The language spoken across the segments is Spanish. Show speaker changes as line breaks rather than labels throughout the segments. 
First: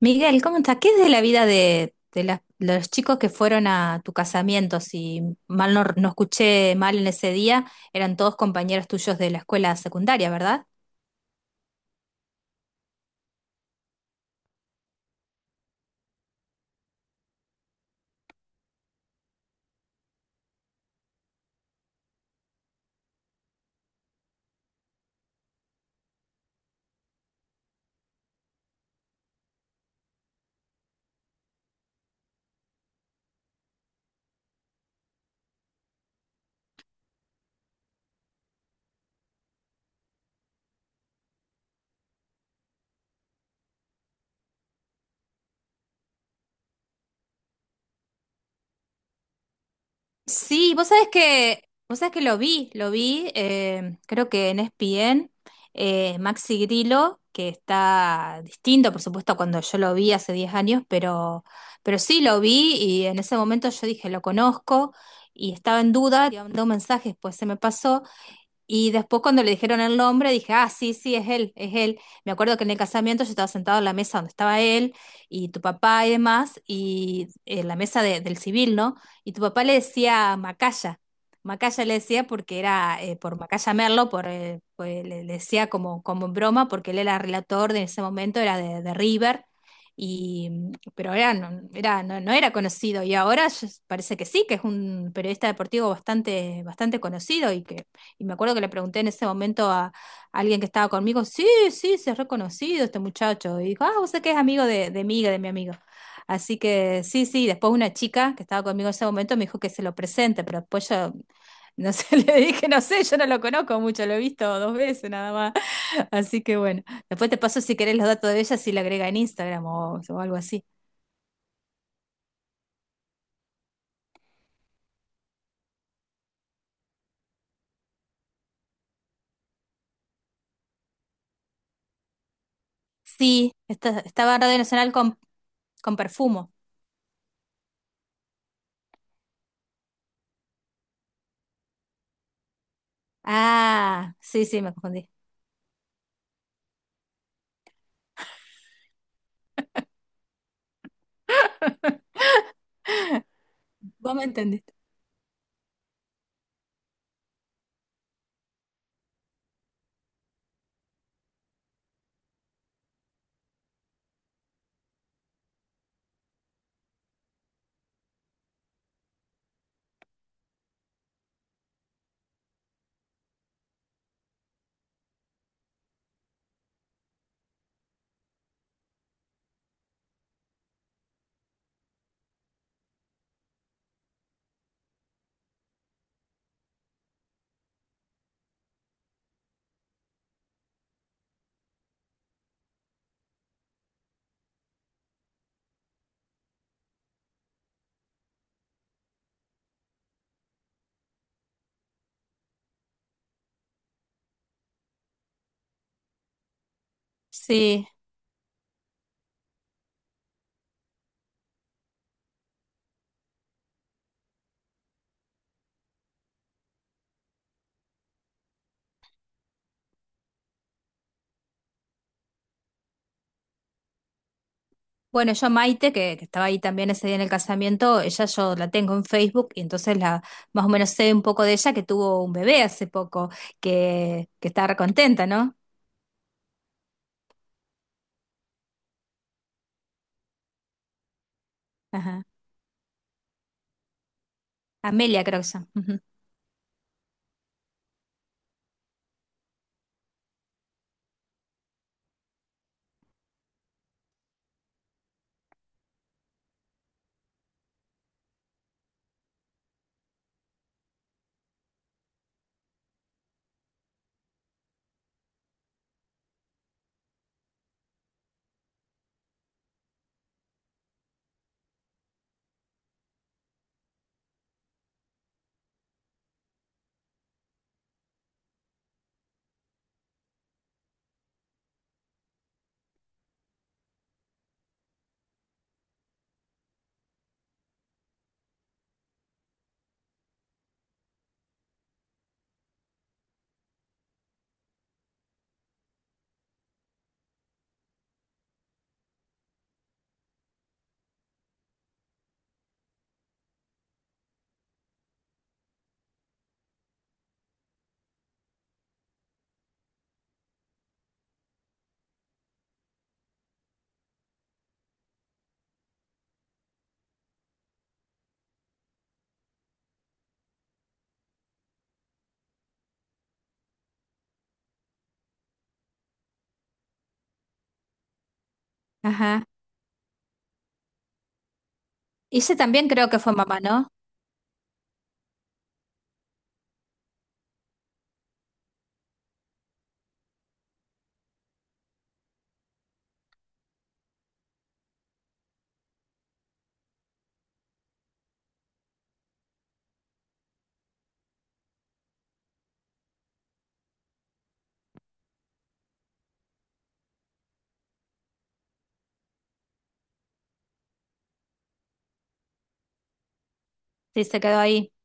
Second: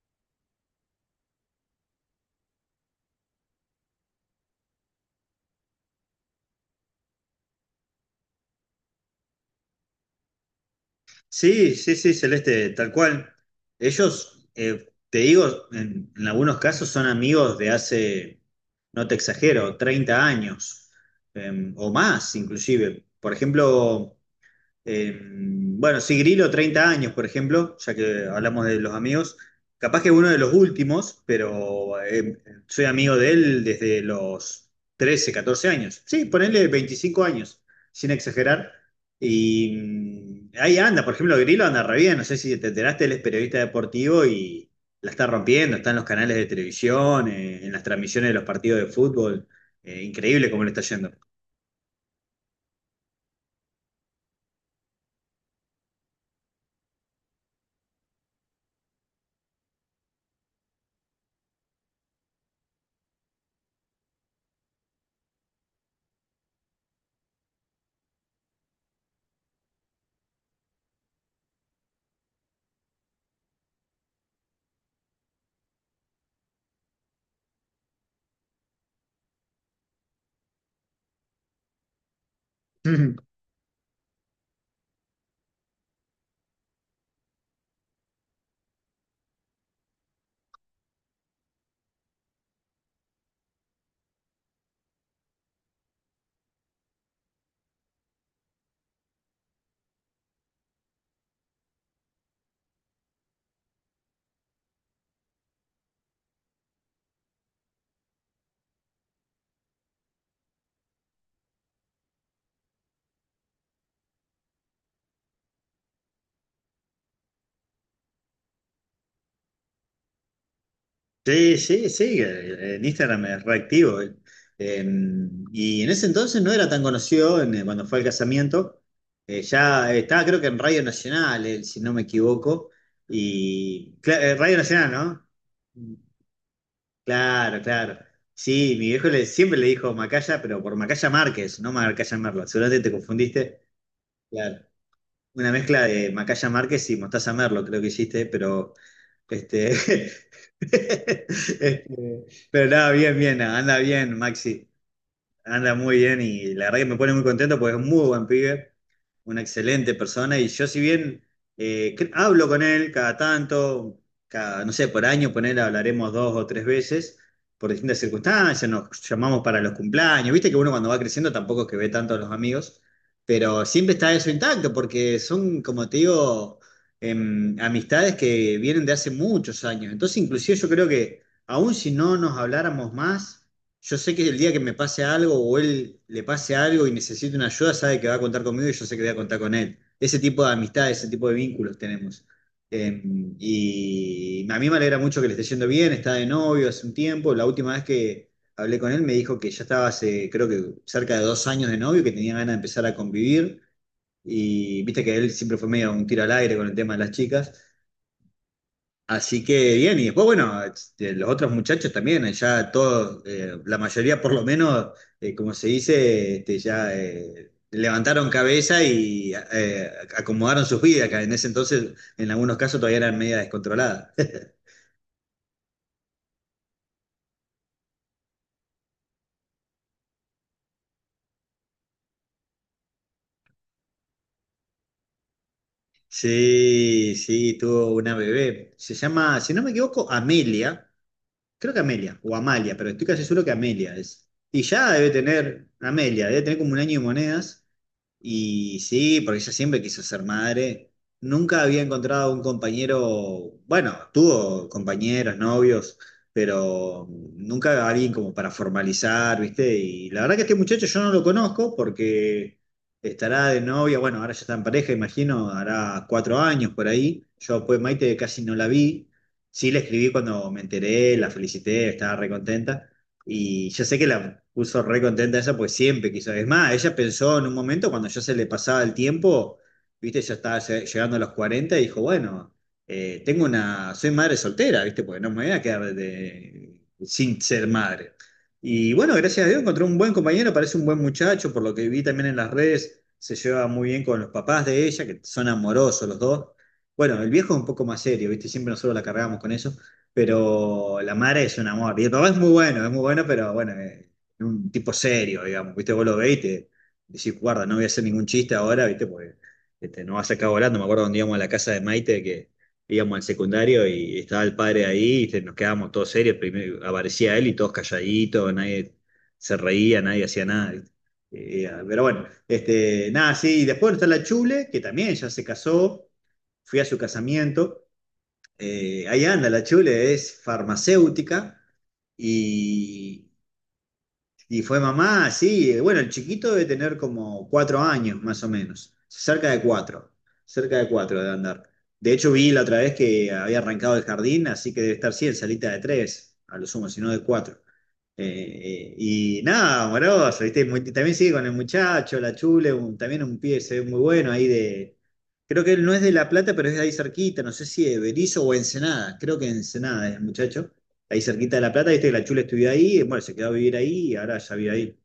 Miguel, ¿cómo estás? ¿Qué es de la vida de los chicos que fueron a tu casamiento? Si mal no escuché mal en ese día, eran todos compañeros tuyos de la escuela secundaria, ¿verdad?
Sí, sí, sí, Celeste, tal cual. Ellos, te digo, en algunos casos son amigos de hace, no te exagero, 30 años, o más inclusive. Por ejemplo, bueno, sí, Grillo, 30 años, por ejemplo, ya que hablamos de los amigos. Capaz que uno de los últimos, pero soy amigo de él desde los 13, 14 años. Sí, ponele 25 años, sin exagerar. Y ahí anda, por ejemplo, Grillo anda re bien. No sé si te enteraste, él es periodista deportivo y la está rompiendo. Está en los canales de televisión, en las transmisiones de los partidos de fútbol. Increíble cómo le
Sí,
está
vos sabés
yendo.
que, vos sabés que lo vi, creo que en ESPN, Maxi Grillo, que está distinto, por supuesto, a cuando yo lo vi hace 10 años, pero sí lo vi y en ese momento yo dije, lo conozco y estaba en duda, y mandé un mensaje, después se me pasó. Y después cuando le dijeron el nombre, dije, ah, sí, sí, es él, es él. Me acuerdo que en el casamiento yo estaba sentado en la mesa donde estaba él y tu papá y demás, y en la mesa del civil, ¿no? Y tu papá le decía Macaya. Macaya le decía porque era por Macaya Merlo, le decía como, como en broma, porque él era relator de ese momento, era de River, y, pero era, no, no era conocido. Parece que sí, que es un periodista deportivo bastante, bastante conocido. Y me acuerdo que le pregunté en ese momento a alguien que estaba conmigo, sí, sí, se ha reconocido este muchacho. Y dijo, ah, vos sé que es amigo de mi amigo. Así que sí, sí, después una chica que estaba conmigo en ese momento me dijo que se lo presente, pero después yo, no sé, le dije, no sé, yo no lo conozco mucho, lo he visto dos veces nada más. Así que bueno, después te paso si querés los datos de ella, si la agrega en Instagram o algo así.
Sí, sí, sí, en Instagram es reactivo. Eh, y en ese entonces no era tan conocido cuando fue al casamiento. Ya estaba creo que en Radio Nacional, él, si no me equivoco.
Sí,
Y
estaba en
Radio
Radio
Nacional,
Nacional
¿no?
con Perfumo.
Claro, claro. Sí, mi viejo le, siempre le dijo Macaya, pero por Macaya Márquez, no Macaya Merlo. Seguramente te confundiste.
Ah, sí, sí,
Claro.
me confundí.
Una mezcla de Macaya Márquez y Mostaza Merlo, creo que hiciste, pero este, pero nada, bien, bien, anda
Vos
bien,
me
Maxi.
entendiste.
Anda muy bien y la verdad que me pone muy contento porque es un muy buen pibe, una excelente persona, y yo si bien hablo con él cada tanto, cada, no sé, por año con él hablaremos dos o tres veces por distintas circunstancias, nos llamamos para los cumpleaños, viste que uno cuando va creciendo tampoco es que ve tanto a los amigos, pero siempre está eso intacto porque son, como te digo, amistades que vienen de hace muchos años, entonces inclusive yo creo que aun si no nos habláramos más, yo sé que el día que me pase algo o él le pase algo y necesite una ayuda, sabe que va a contar conmigo y yo sé que voy a contar con él. Ese tipo de amistad, ese tipo de vínculos tenemos. Eh, y a mí me alegra mucho que le esté yendo bien, está de novio hace un tiempo. La última vez que hablé con él me dijo que ya estaba hace, creo que cerca de 2 años de novio, que tenía ganas de empezar a convivir. Y viste que él siempre fue medio un tiro al aire con el tema de las chicas.
Sí.
Así que bien, y después, bueno, los otros muchachos también, ya todos, la mayoría por lo menos, como se dice, ya levantaron cabeza y acomodaron sus vidas, que en ese entonces, en algunos casos, todavía eran media descontroladas.
Bueno, yo a Maite, que estaba ahí también ese día en el casamiento, ella yo la tengo en Facebook y entonces la más o menos sé un poco de ella, que tuvo un bebé hace poco, que estaba recontenta, ¿no?
Sí, sí, tuvo una bebé. Se llama, si no me equivoco, Amelia. Creo que Amelia,
Ajá.
o Amalia, pero estoy casi seguro que Amelia es. Y ya debe
Amelia creo que se
tener,
llama. Ujú.
Amelia, debe tener como un año y monedas. Y sí, porque ella siempre quiso ser madre. Nunca había encontrado un compañero, bueno, tuvo compañeros, novios, pero nunca alguien como para formalizar, ¿viste? Y la verdad que este muchacho yo no lo conozco porque estará de novia, bueno, ahora ya está en pareja, imagino, hará 4 años por ahí. Yo pues Maite casi no la vi. Sí, la escribí cuando me enteré, la felicité, estaba recontenta y yo sé que la puso re contenta ella, pues siempre quiso. Es más, ella pensó en un momento cuando ya se le pasaba el tiempo, viste, ya estaba llegando a los 40 y dijo, bueno, tengo una, soy madre soltera, viste, porque no me voy a quedar sin ser madre. Y bueno, gracias a Dios encontró un buen compañero, parece un buen muchacho, por lo que vi también en las redes, se lleva muy bien con los papás de ella, que son amorosos los dos. Bueno, el viejo es un poco más serio, viste, siempre nosotros la cargamos con eso, pero la madre es un amor. Y el papá es muy bueno, pero bueno, un tipo serio, digamos. Viste, vos lo veis y te decís, guarda, no voy a hacer ningún chiste ahora, viste, porque no vas a sacar volando. Me acuerdo cuando íbamos a la casa de Maite, que íbamos al secundario y estaba el padre ahí, y nos quedábamos todos serios. Primero aparecía él y todos calladitos, nadie se reía, nadie hacía nada. ¿Viste? Pero bueno, nada, sí, después está la Chule, que también ya se casó, fui a su casamiento. Ahí
Ajá.
anda, la Chule es farmacéutica
Y ella también creo que
y
fue mamá, ¿no?
fue mamá, sí. Bueno, el chiquito debe tener como 4 años, más o menos. Cerca de cuatro. Cerca de cuatro debe andar. De hecho, vi la otra vez que había arrancado el jardín, así que debe estar, sí, en salita de tres, a lo sumo, si no de cuatro. Y nada, amoroso, ¿viste? También sigue con el muchacho, la chule, también un pie se ve muy bueno ahí de. Creo que él no es de La Plata, pero es de ahí cerquita, no sé si de Berizo o Ensenada, creo que Ensenada es el muchacho ahí cerquita de La Plata, viste que la Chula estudió ahí, bueno, se quedó a vivir ahí y
Sí,
ahora
se
ya
quedó
vive
ahí.
ahí.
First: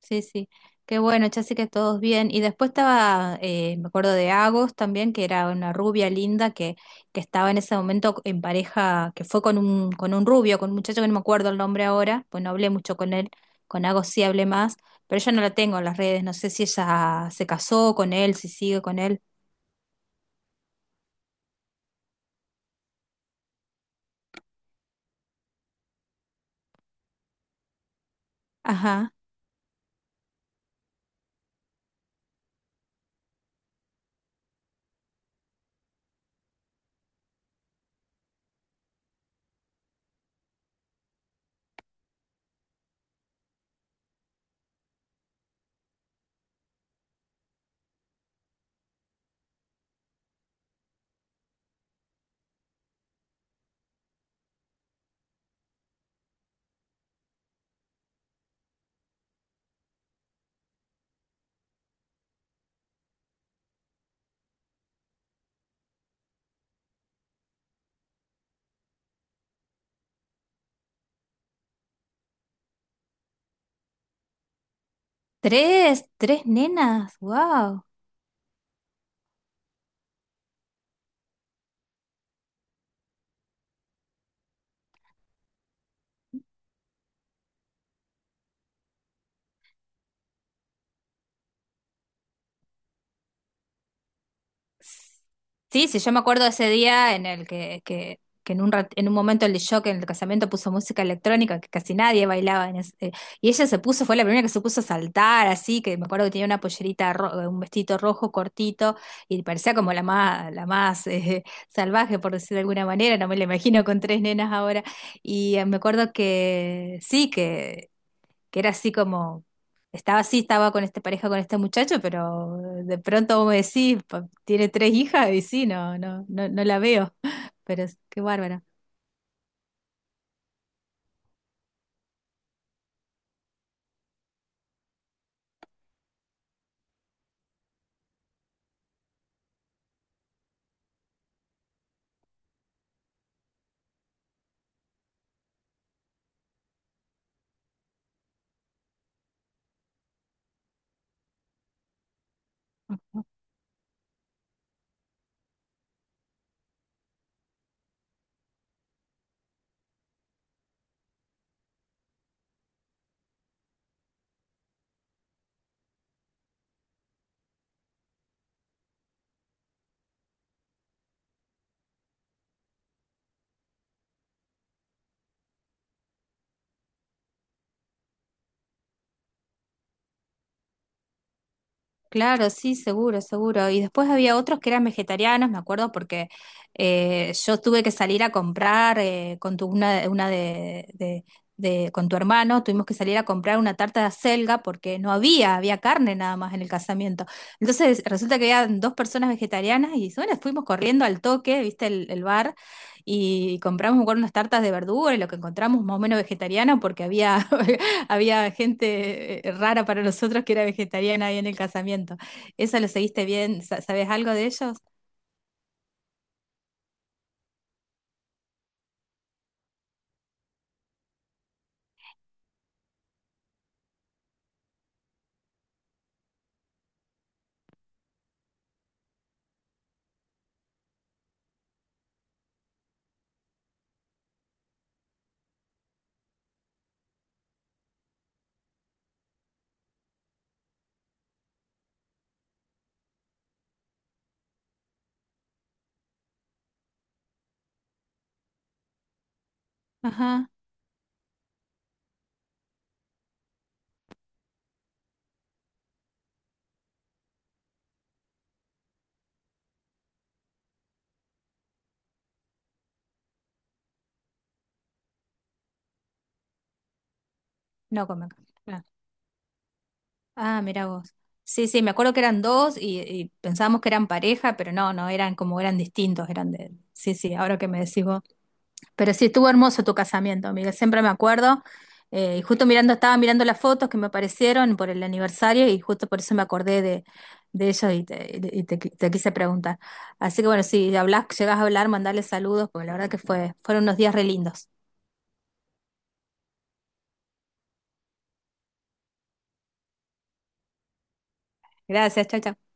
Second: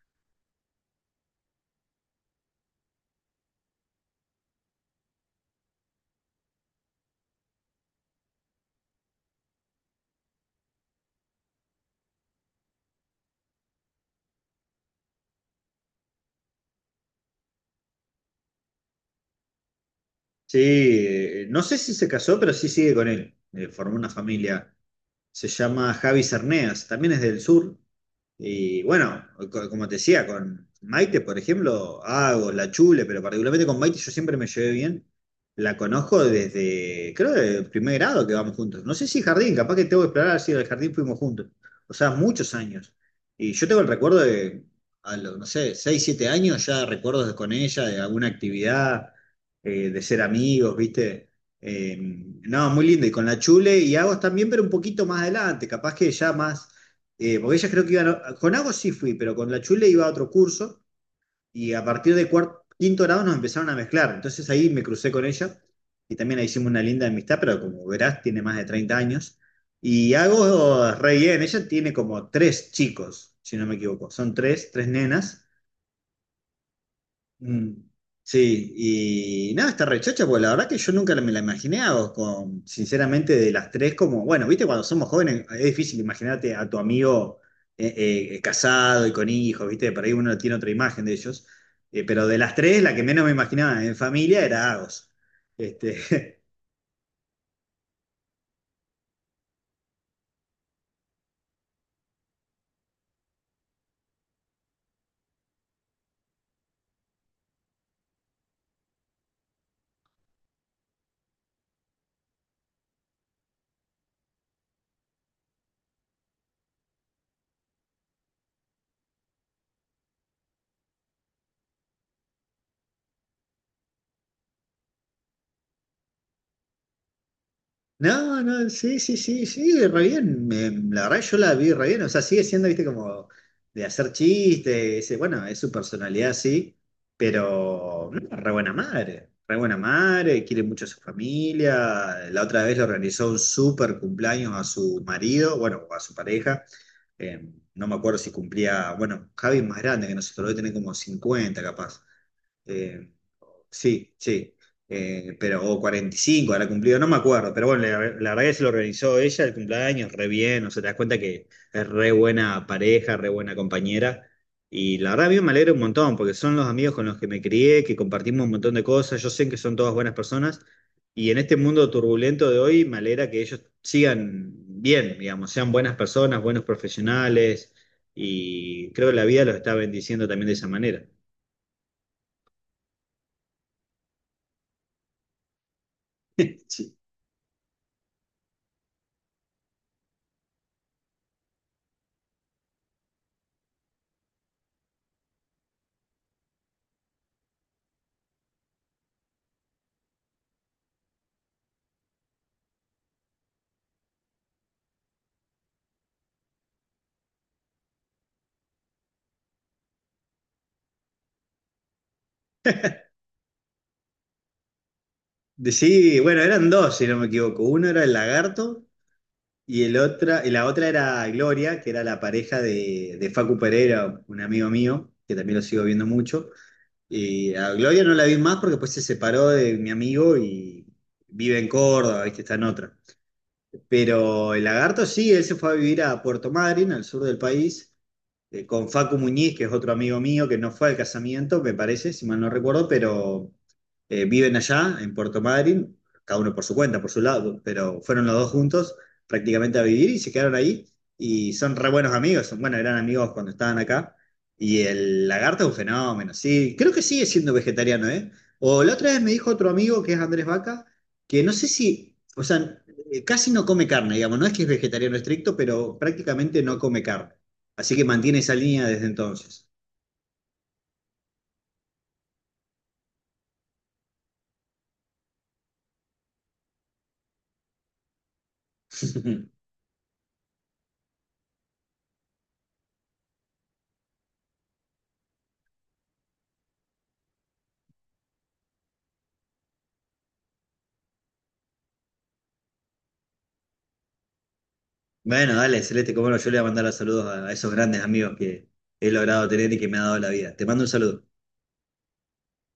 Sí, sí. Qué bueno, ya sé que todos bien. Y después estaba, me acuerdo de Agos también, que era una rubia linda que estaba en ese momento en pareja, que fue con un rubio, con un muchacho que no me acuerdo el nombre ahora, pues no hablé mucho con él, con Agos sí hablé más, pero yo no la tengo en las redes, no sé si ella se casó con él, si sigue con él.
Sí, no sé si se casó, pero sí sigue con él. Formó una familia. Se llama Javi Cerneas, también es del sur. Y
Ajá.
bueno, como te decía, con Maite, por ejemplo, hago la chule, pero particularmente con Maite yo siempre me llevé bien. La conozco desde, creo, el primer grado que vamos juntos. No sé si jardín, capaz que tengo que explorar si del jardín fuimos juntos. O sea, muchos años. Y yo tengo el recuerdo de, a los, no sé, 6, 7 años, ya recuerdos con ella, de alguna actividad, de ser amigos, ¿viste? No, muy lindo. Y con la Chule y Agos también, pero un poquito más adelante, capaz que ya más. Porque ellas creo que iban. Con Agos sí fui, pero con la Chule iba a otro curso, y a partir de cuarto, quinto grado nos empezaron a mezclar. Entonces ahí me crucé con ella y también ahí hicimos una linda amistad, pero como verás, tiene más de 30 años. Y Agos, re bien, ella tiene como tres chicos, si no me equivoco. Son tres, tres nenas.
Tres, tres nenas, wow.
Mm, sí, y nada, esta rechacha, pues la verdad que yo nunca me la imaginé, a vos, con, sinceramente, de las tres, como, bueno, viste, cuando somos jóvenes es difícil imaginarte a tu amigo casado y con hijos, viste, por ahí uno tiene otra imagen de ellos. Pero de las tres, la que menos me imaginaba en familia era Agos.
Sí, sí, yo me
Este,
acuerdo de ese día en el que en un, en un momento el shock en el casamiento puso música electrónica, que casi nadie bailaba en y ella se puso, fue la primera que se puso a saltar, así, que me acuerdo que tenía una pollerita, un vestido rojo cortito, y parecía como la más salvaje, por decir de alguna manera. No me la imagino con tres nenas ahora. Y me acuerdo que sí, que era así como, estaba así, estaba con esta pareja, con este muchacho, pero de pronto vos me decís, Tiene tres hijas". Y sí, no, no, no, no la veo, pero qué
No,
bárbara.
no, sí, sí, sí, sí, re bien. La verdad yo la vi re bien. O sea, sigue siendo, viste, como de hacer chistes. Bueno, es su personalidad, sí, pero no, re buena madre. Re buena madre, quiere mucho a su familia. La otra vez le organizó un super cumpleaños a su marido, bueno, a su pareja. eh, no me acuerdo si cumplía, bueno, Javi es más grande que nosotros, debe tener como 50 capaz. eh, Sí, sí. Pero, o 45 ahora cumplido, no me acuerdo. Pero bueno, la verdad que se lo organizó ella el cumpleaños, re bien. O sea, te das cuenta que es re buena pareja, re buena compañera. Y la verdad, a mí me alegra un montón, porque son los amigos con los que me crié, que compartimos un montón de cosas. Yo sé que son todas buenas personas. Y en este mundo turbulento de hoy, me alegra que ellos sigan bien, digamos, sean buenas personas, buenos profesionales. Y creo que la vida los está bendiciendo también de esa manera.
Claro, sí, seguro, seguro. Y después había otros que eran vegetarianos, me acuerdo, porque yo tuve que salir a comprar, con tu, una de- con tu hermano, tuvimos que salir a comprar una tarta de acelga porque no había, había carne nada más en el casamiento. Entonces resulta que había dos personas vegetarianas y bueno, fuimos corriendo al toque, viste el bar, y compramos, me acuerdo, unas tartas de verdura y lo que encontramos más o menos vegetariano, porque había había gente rara para nosotros, que era vegetariana ahí en el casamiento. ¿Eso lo seguiste bien? ¿Sabes algo de ellos?
Sí, bueno, eran dos, si no me equivoco. Uno era el lagarto y, la otra era Gloria, que era la pareja de Facu Pereira, un amigo mío, que también lo sigo viendo mucho. Y a Gloria no la vi más porque después se separó de mi amigo y vive en Córdoba, ¿viste? Está en otra. Pero el lagarto sí, él se fue a vivir a Puerto Madryn, al sur del país, con Facu Muñiz, que es otro amigo mío que no fue al casamiento, me parece, si mal no recuerdo, pero viven allá, en Puerto Madryn, cada uno por su cuenta, por su lado, pero fueron los dos juntos prácticamente a vivir y se
Ajá.
quedaron ahí, y son re buenos amigos, son, bueno, eran amigos cuando estaban acá. Y el lagarto es un fenómeno, sí, creo que sigue siendo vegetariano, ¿eh? O la otra vez me dijo otro amigo que es Andrés Vaca, que no sé si, o sea, casi no come carne, digamos, no es que es vegetariano estricto, pero prácticamente no come carne. Así que
No comen
mantiene
carne,
esa
claro.
línea desde entonces.
Ah, mira vos. Sí, sí, me acuerdo que eran dos y pensábamos que eran pareja, pero no, no, eran como eran distintos, eran de... Sí, sí, ahora que me decís vos. Pero sí, estuvo hermoso tu casamiento, amiga, siempre me acuerdo. Y justo mirando, estaba mirando las fotos que me aparecieron por el aniversario y justo por eso me acordé de ellos y, te quise preguntar. Así que bueno, si hablas, llegas a hablar, mandarles saludos, porque la verdad que fueron unos días re lindos.
Bueno, dale, Celeste, como no, yo le voy a mandar los saludos a esos grandes amigos que he logrado tener y que me ha dado la vida. Te mando un saludo.
Gracias, chao, chao.